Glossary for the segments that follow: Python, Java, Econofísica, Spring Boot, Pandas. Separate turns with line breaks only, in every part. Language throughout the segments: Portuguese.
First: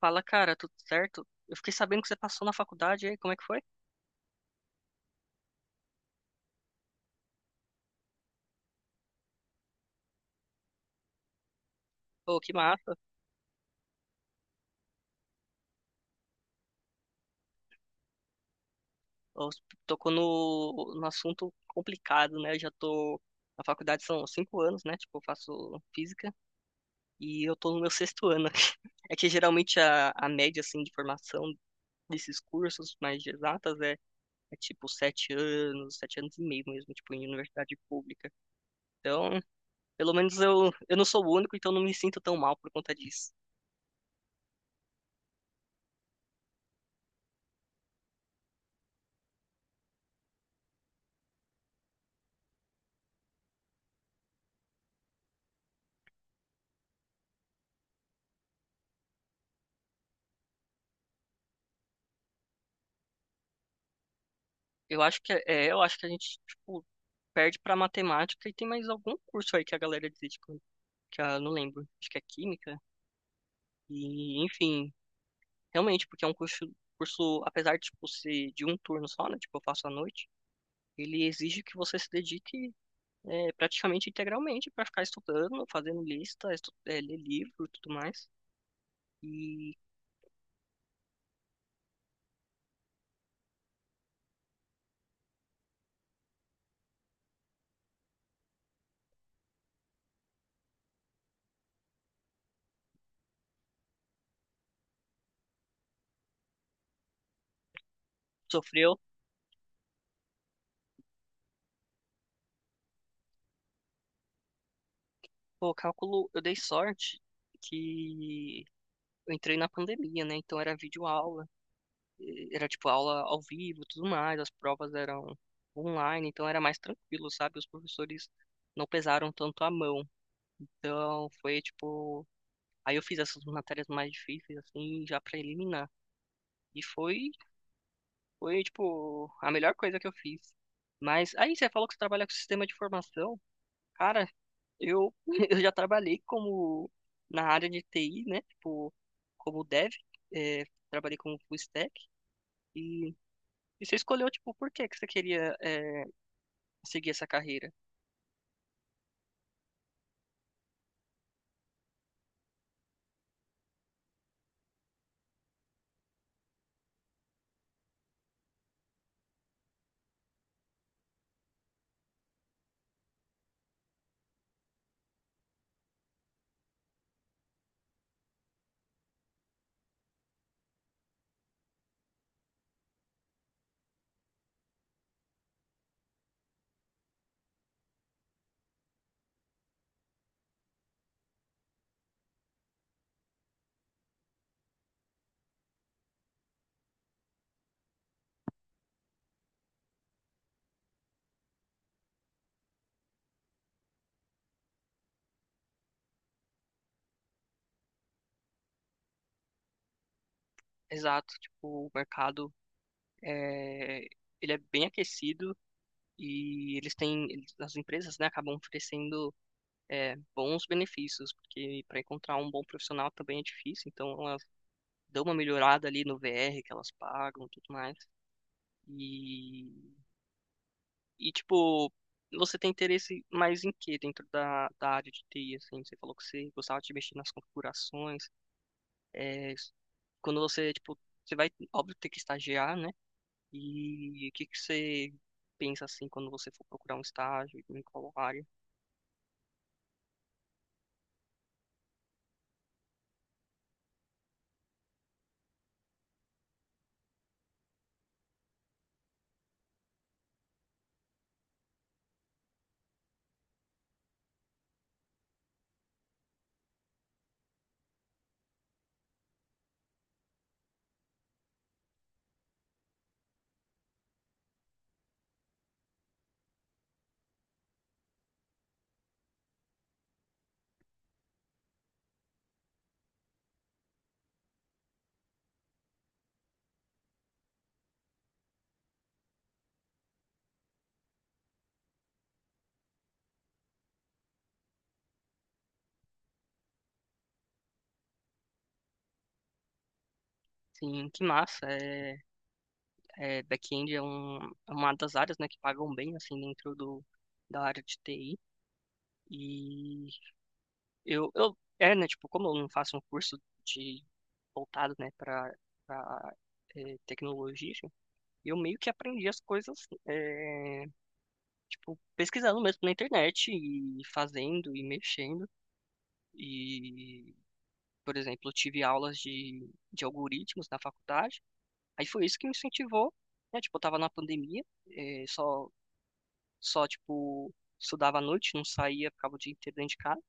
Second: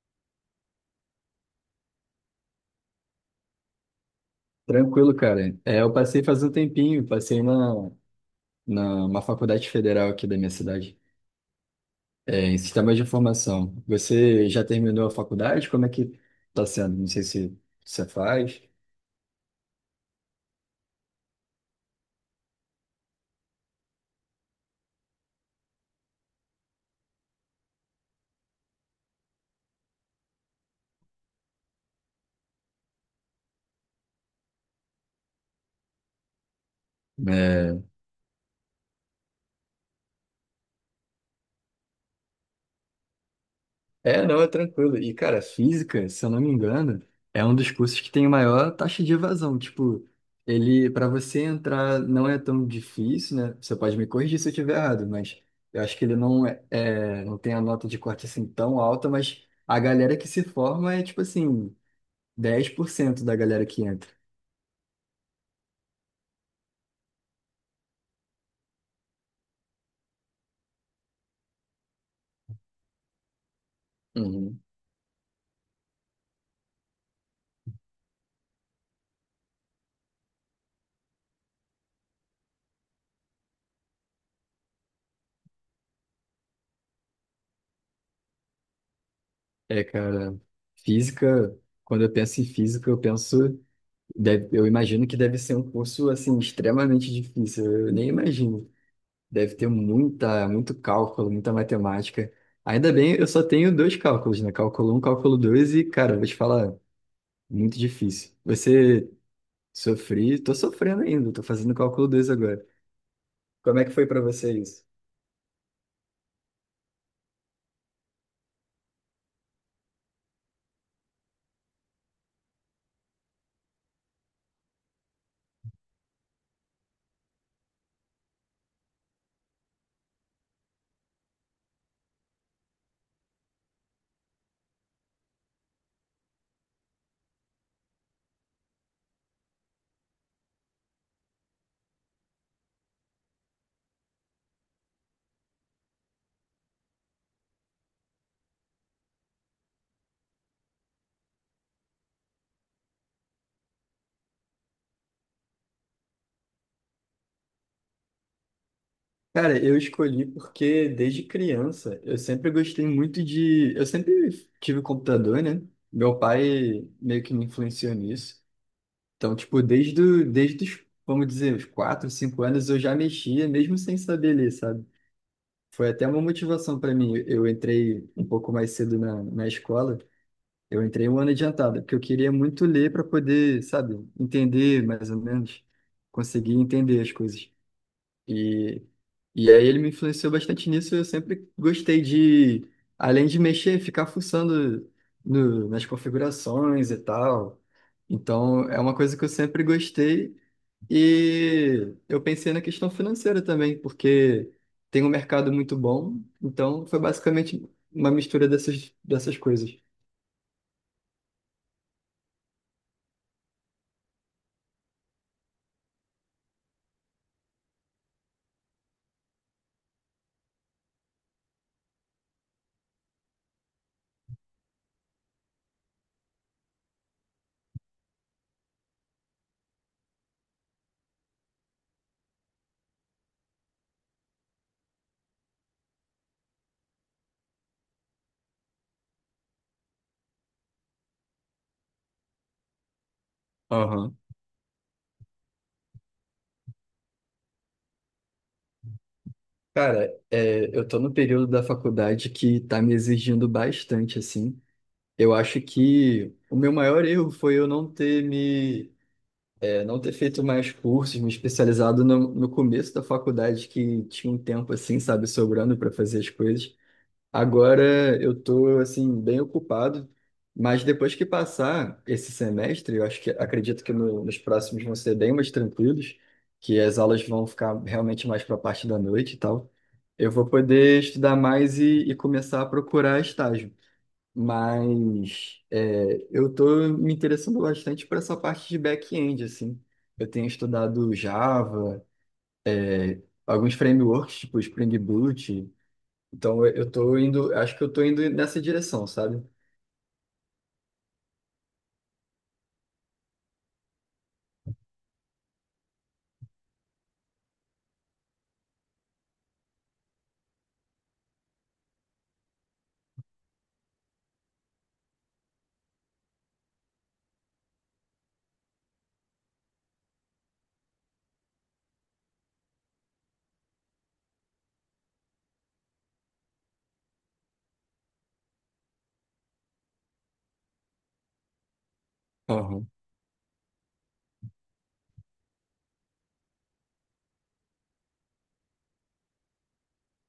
Fala, cara, tudo certo? Eu fiquei sabendo que você passou na faculdade, e aí, como é que foi?
Tranquilo, cara. É, eu passei faz um tempinho, passei na, na uma faculdade federal aqui da minha cidade,
Pô,
é,
que
em sistema
massa.
de informação. Você já terminou a faculdade? Como é que tá sendo? Não sei se você faz.
Ó, você tocou no assunto complicado, né? Eu já tô na faculdade são 5 anos, né? Tipo, eu faço física e eu tô no meu sexto ano aqui. É que geralmente a média, assim, de formação desses cursos mais de exatas é tipo 7 anos, 7 anos e meio mesmo, tipo, em universidade
Né?
pública. Então, pelo menos eu não sou o único, então não me sinto tão mal por conta disso.
É, não, é tranquilo. E, cara, física, se eu não me engano, é um dos cursos que tem maior taxa de evasão. Tipo, ele, para você entrar, não é tão difícil, né? Você pode me corrigir se eu estiver errado, mas eu acho que ele não é, é- não tem a nota de corte assim tão alta, mas a galera que se forma é, tipo assim, dez por cento da galera que entra.
Eu acho que eu acho que a gente, tipo, perde pra matemática e tem mais algum curso aí que a galera desiste, que eu não lembro. Acho que é química. E,
Uhum.
enfim, realmente, porque é um curso, apesar de, tipo, ser de um turno só, né? Tipo, eu faço à noite, ele exige que você se dedique praticamente integralmente pra ficar estudando, fazendo lista, ler livro e tudo mais. E
É, cara, física, quando eu penso em física, eu penso, eu imagino que deve ser um curso, assim, extremamente difícil. Eu nem imagino. Deve ter muita, muito cálculo, muita matemática. Ainda bem, eu só tenho dois cálculos, né? Cálculo um, cálculo 2 e, cara, vou te falar, muito difícil.
sofreu,
Você sofri, tô sofrendo ainda, tô fazendo cálculo 2 agora. Como é que foi pra você isso?
pô, cálculo, eu dei sorte que eu entrei na pandemia, né? Então era videoaula. Era tipo aula ao vivo, tudo mais, as provas eram online, então era mais tranquilo, sabe? Os professores não pesaram tanto a mão. Então foi tipo, aí eu fiz essas matérias mais difíceis assim, já pra eliminar. E foi tipo a melhor coisa que eu fiz. Mas aí você falou que você trabalha com sistema de formação. Cara, eu eu já trabalhei como na área de TI, né? Tipo, como dev, é, trabalhei como full stack e, e você escolheu tipo por que que você queria seguir essa carreira.
Cara, eu escolhi porque desde criança eu sempre gostei muito de, eu sempre tive computador, né? Meu pai meio que me influenciou nisso. Então, tipo, desde os, vamos dizer, os 4, 5 anos eu já mexia, mesmo sem saber ler, sabe? Foi até uma motivação para mim. Eu entrei um pouco mais cedo na escola. Eu entrei um ano adiantado, porque eu queria muito ler para poder, sabe, entender mais ou menos, conseguir entender as coisas. E, e aí ele me influenciou bastante nisso. Eu sempre gostei de, além de mexer, ficar fuçando no, nas configurações e tal. Então, é uma coisa que eu sempre gostei e eu pensei na questão financeira também, porque tem um mercado muito bom, então foi basicamente uma mistura dessas, dessas coisas.
Exato, tipo, o mercado é, ele é bem aquecido e as empresas, né, acabam oferecendo bons benefícios, porque para encontrar um bom profissional também é difícil, então elas dão uma melhorada ali no VR que elas pagam, e tudo mais. E, e, tipo, você tem interesse mais em quê dentro da área de TI, assim? Você falou que você gostava de mexer nas configurações, é, quando você, tipo, você vai, óbvio, ter que estagiar, né?
Aham.
E o que que você pensa assim quando você for procurar um estágio em qual área?
Cara, é, eu tô no período da faculdade que tá me exigindo bastante, assim. Eu acho que o meu maior erro foi eu não ter feito mais cursos, me especializado no começo da faculdade, que tinha um tempo, assim, sabe, sobrando para fazer as coisas. Agora eu tô assim bem ocupado, mas depois que passar esse semestre, eu acho que acredito que nos próximos vão ser bem mais tranquilos, que as aulas vão ficar realmente mais para a parte da noite e tal. Eu vou poder estudar mais e começar a procurar estágio. Mas é, eu tô me interessando bastante por essa parte de back-end assim. Eu tenho estudado Java, alguns frameworks tipo Spring Boot. Então eu tô indo, acho que eu tô indo nessa direção, sabe?
Sim, que massa. Back-end é uma das áreas, né, que pagam bem assim dentro do da área de TI. E eu, né, tipo, como eu não faço um curso de voltado, né, para tecnologia, eu meio que aprendi as coisas, tipo, pesquisando mesmo na internet e fazendo e mexendo. E, por exemplo, eu tive aulas de algoritmos na faculdade. Aí foi isso que me
Aham,
incentivou, né? Tipo, eu tava na pandemia, eh, só, só, tipo, estudava à noite, não saía, ficava o dia inteiro dentro de casa.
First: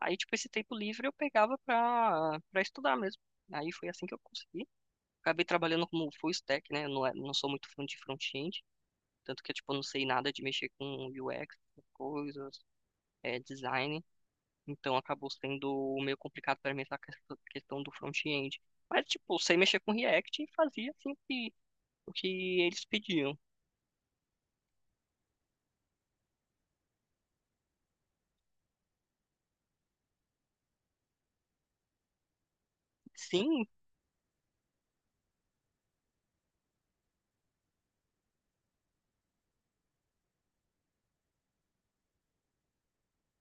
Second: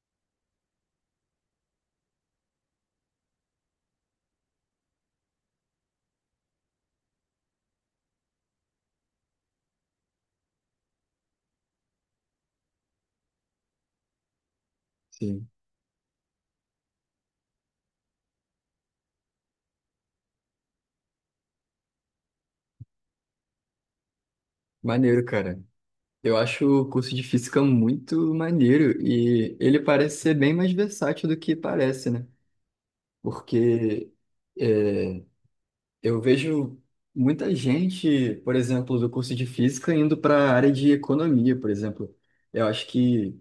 Aí, tipo, esse tempo livre eu pegava pra estudar mesmo. Aí foi assim que eu consegui. Acabei trabalhando como full stack, né? Eu não sou muito fã de front-end, tanto que eu, tipo, não sei nada de mexer com UX, essas coisas, design. Então acabou
sim.
sendo meio complicado para mim essa questão do front-end. Mas, tipo, sei mexer com React e fazia assim o que eles pediam.
Maneiro, cara. Eu acho o curso de física muito maneiro e ele parece ser bem mais versátil do que parece, né?
Sim,
Porque é, eu vejo muita gente, por exemplo, do curso de física indo para a área de economia, por exemplo. Eu acho que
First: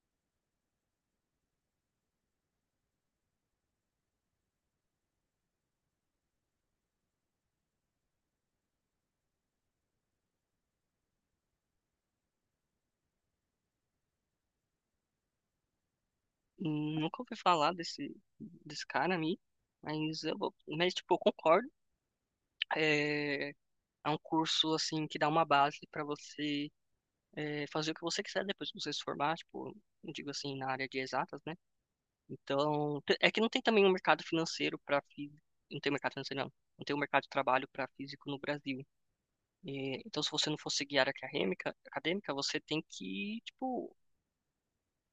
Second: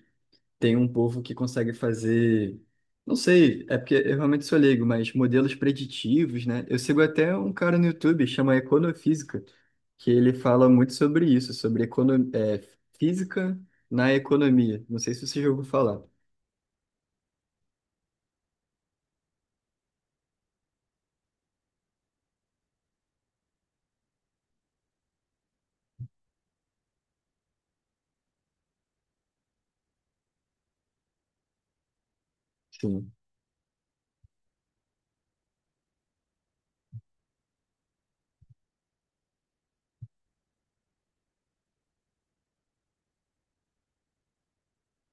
tem um povo que consegue fazer, não sei, é porque eu realmente sou leigo, mas modelos preditivos, né? Eu sigo até um cara no YouTube, chama Econofísica, que ele fala muito sobre isso, sobre física na economia. Não sei se você já ouviu falar.
nunca ouvi falar desse cara aí, mas mas tipo, eu concordo. É, é um curso assim que dá uma base para você fazer o que você quiser depois que você se formar, tipo, eu digo assim, na área de exatas, né? Então,
Sim,
é que não tem também um mercado financeiro para físico. Não tem mercado financeiro, não. Não tem um mercado de trabalho para físico no Brasil. E, então, se você não for seguir área acadêmica, você tem que, tipo,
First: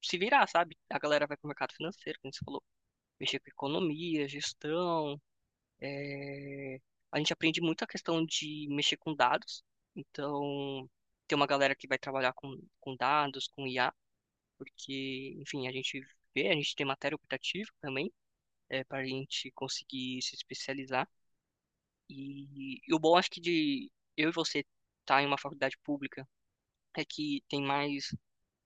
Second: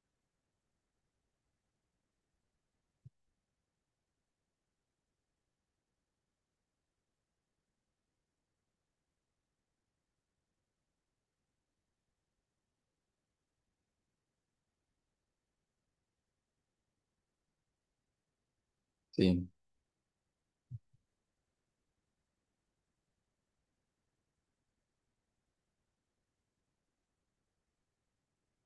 se virar, sabe? A galera vai pro mercado financeiro, como você falou, mexer com economia, gestão. eh, A gente aprende muito a questão de mexer com dados. Então, tem uma galera que vai trabalhar com dados, com IA, porque, enfim, a gente tem matéria optativa também, para a
sim.
gente conseguir se especializar. E, o bom, acho que de eu e você estar em uma faculdade pública é que tem mais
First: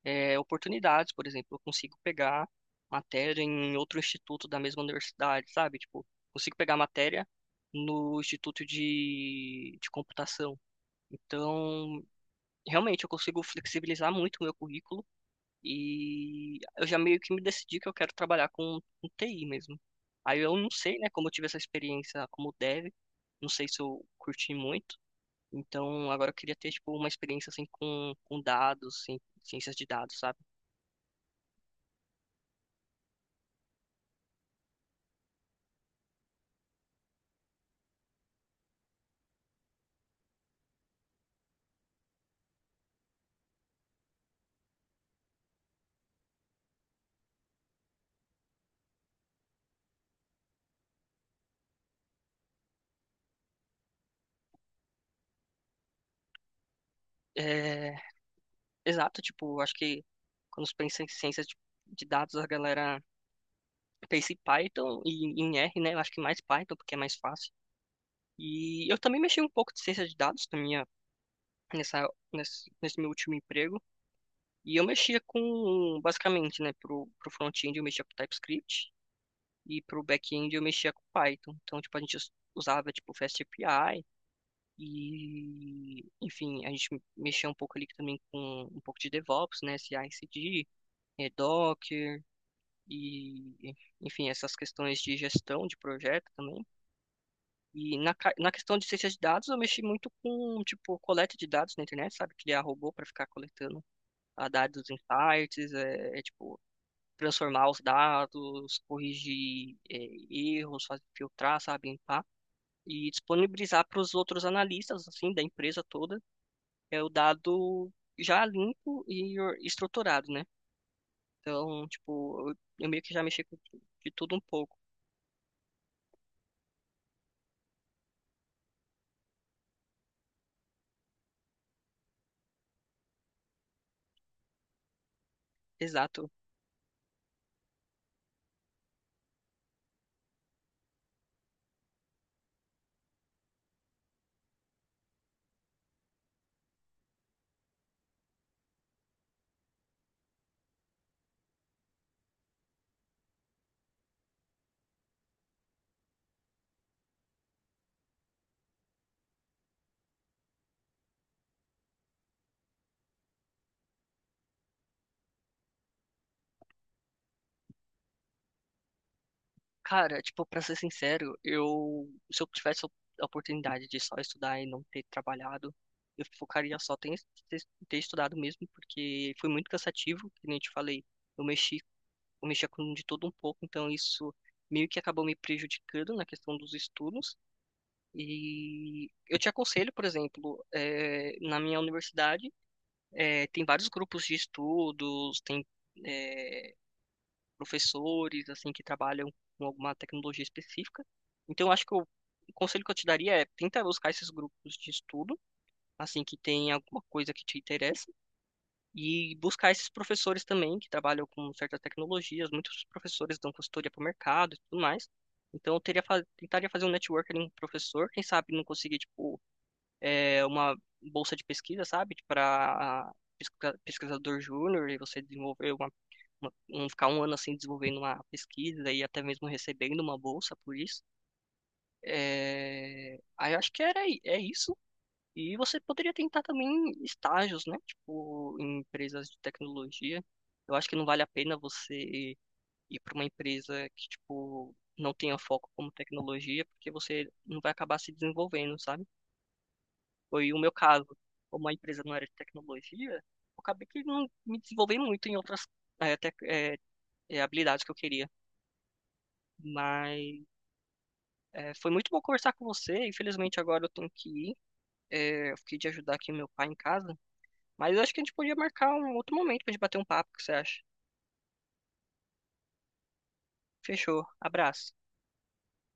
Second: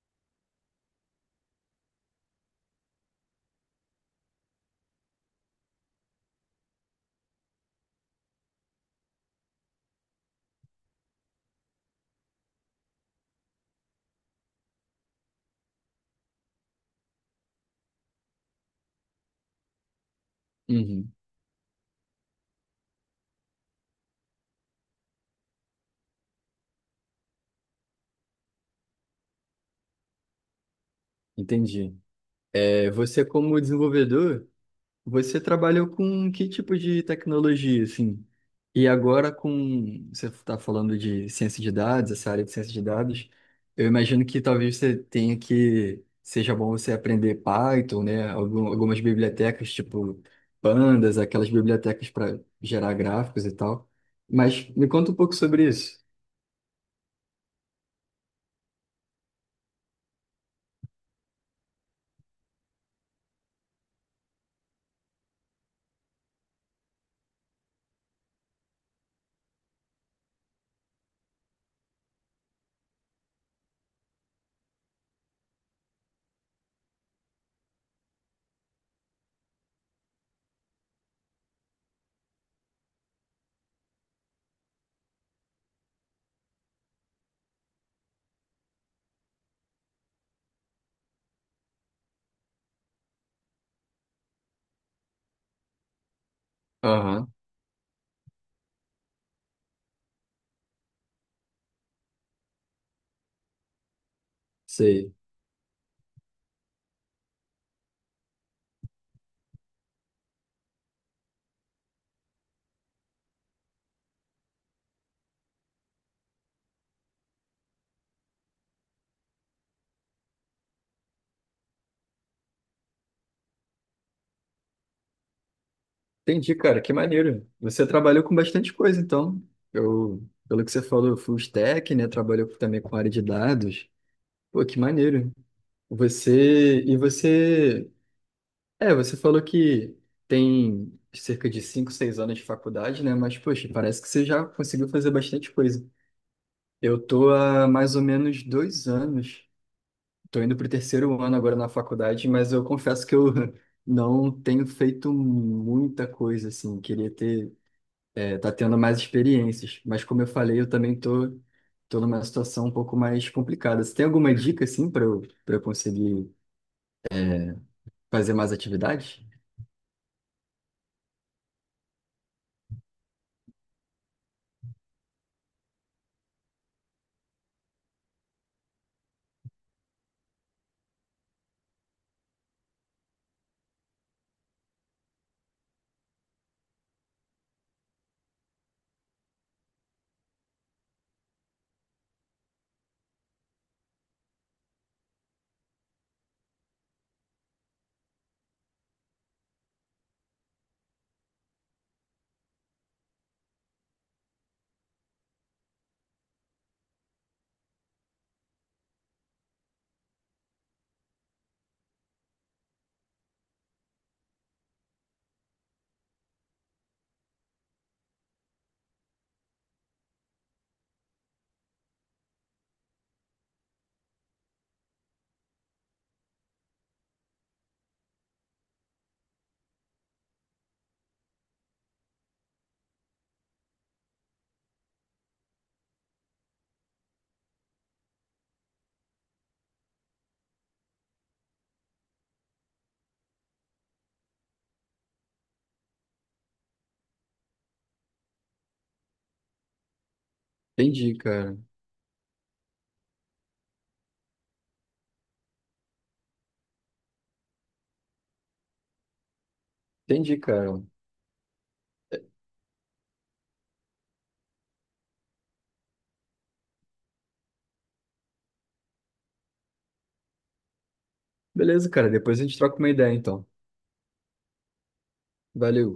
oportunidades, por exemplo, eu consigo pegar matéria em outro instituto da mesma universidade, sabe? Tipo, consigo pegar matéria no instituto de computação. Então, realmente, eu consigo flexibilizar muito o meu currículo e eu já meio que me decidi que eu quero trabalhar com TI mesmo. Aí eu não sei, né,
Uhum,
como eu tive essa experiência como dev, não sei se eu curti muito, então, agora eu queria ter, tipo, uma experiência, assim, com dados, assim, ciências de dados, sabe?
entendi. É, você como desenvolvedor, você trabalhou com que tipo de tecnologia, assim? E agora com... Você está falando de ciência de dados, essa área de ciência de dados. Eu imagino que talvez você tenha que... Seja bom você aprender Python, né? Algumas bibliotecas, tipo Pandas, aquelas bibliotecas para gerar gráficos e tal. Mas me conta um pouco sobre isso.
É, exato, tipo, acho que quando se pensa em ciências de dados, a galera pensa em Python e em R, né? Eu acho que mais Python, porque é mais fácil. E eu também mexi um pouco de ciência de dados na minha, nessa, nesse, nesse meu último emprego. E eu mexia com, basicamente, né, pro front-end eu mexia com TypeScript e pro back-end eu mexia com Python. Então, tipo, a gente usava, tipo, FastAPI. E, enfim, a gente mexeu um pouco ali também com um pouco de DevOps, né? CI/CD, Docker e, enfim, essas questões de gestão de projeto também.
Aham.
E na questão de ciência de dados, eu mexi muito com, tipo, coleta de dados na internet, sabe? Criar robô para ficar coletando dados em
Sei.
sites, tipo, transformar os dados, corrigir erros, fazer, filtrar, sabe? Limpar e disponibilizar para os outros analistas, assim, da empresa toda é o dado já limpo e estruturado, né? Então, tipo, eu meio que já mexi com de tudo um pouco.
Entendi, cara, que maneiro. Você trabalhou com bastante coisa, então. Eu, pelo que você falou, full stack, né? Trabalhou também com área de dados. Pô, que maneiro.
Exato.
Você, e você, é, você falou que tem cerca de 5, 6 anos de faculdade, né? Mas, poxa, parece que você já conseguiu fazer bastante coisa. Eu tô há mais ou menos dois anos, tô indo pro terceiro ano agora na faculdade, mas eu confesso que eu não tenho feito muita coisa, assim. Queria ter é, tá tendo mais experiências. Mas como eu falei, eu também tô numa situação um pouco mais complicada. Você tem alguma dica, assim, para eu conseguir fazer mais atividades?
Cara, tipo, pra ser sincero, se eu tivesse a oportunidade de só estudar e não ter trabalhado, eu focaria só em ter, ter, estudado mesmo, porque foi muito cansativo, que nem eu te falei, eu mexi, eu mexia com de tudo um pouco, então isso meio que acabou me prejudicando na questão dos estudos. E eu te aconselho, por exemplo, na minha universidade, tem vários grupos de estudos, tem é, professores assim que trabalham com alguma tecnologia específica. Então, eu acho que eu, o conselho que eu te daria é tenta buscar esses grupos de estudo, assim que tem alguma coisa que te interessa, e buscar esses professores também que trabalham com certas tecnologias. Muitos professores dão consultoria para o mercado e tudo mais. Então, tentaria fazer um networking com um professor, quem sabe não conseguir, tipo, uma bolsa de pesquisa, sabe? Para pesquisador júnior e você desenvolver ficar um ano assim desenvolvendo uma pesquisa e até mesmo recebendo uma bolsa por isso. É, aí eu acho que é isso. E você poderia tentar também estágios, né? Tipo, em empresas de tecnologia. Eu acho que não vale a pena você ir para uma empresa que, tipo, não tenha foco como tecnologia, porque você não vai acabar se desenvolvendo, sabe? Foi o meu
Entendi,
caso.
cara.
Como a empresa não era de tecnologia, eu acabei que não me desenvolvendo muito em outras eh, tec- eh, habilidades que eu queria.
Entendi,
Mas
cara.
foi muito bom conversar com você. Infelizmente agora eu tenho que ir. Eu fiquei de ajudar aqui meu pai em casa. Mas eu acho que a gente podia marcar um outro momento pra gente bater um papo, o que você acha?
Beleza, cara. Depois a gente troca uma ideia, então.
Fechou. Abraço.
Valeu.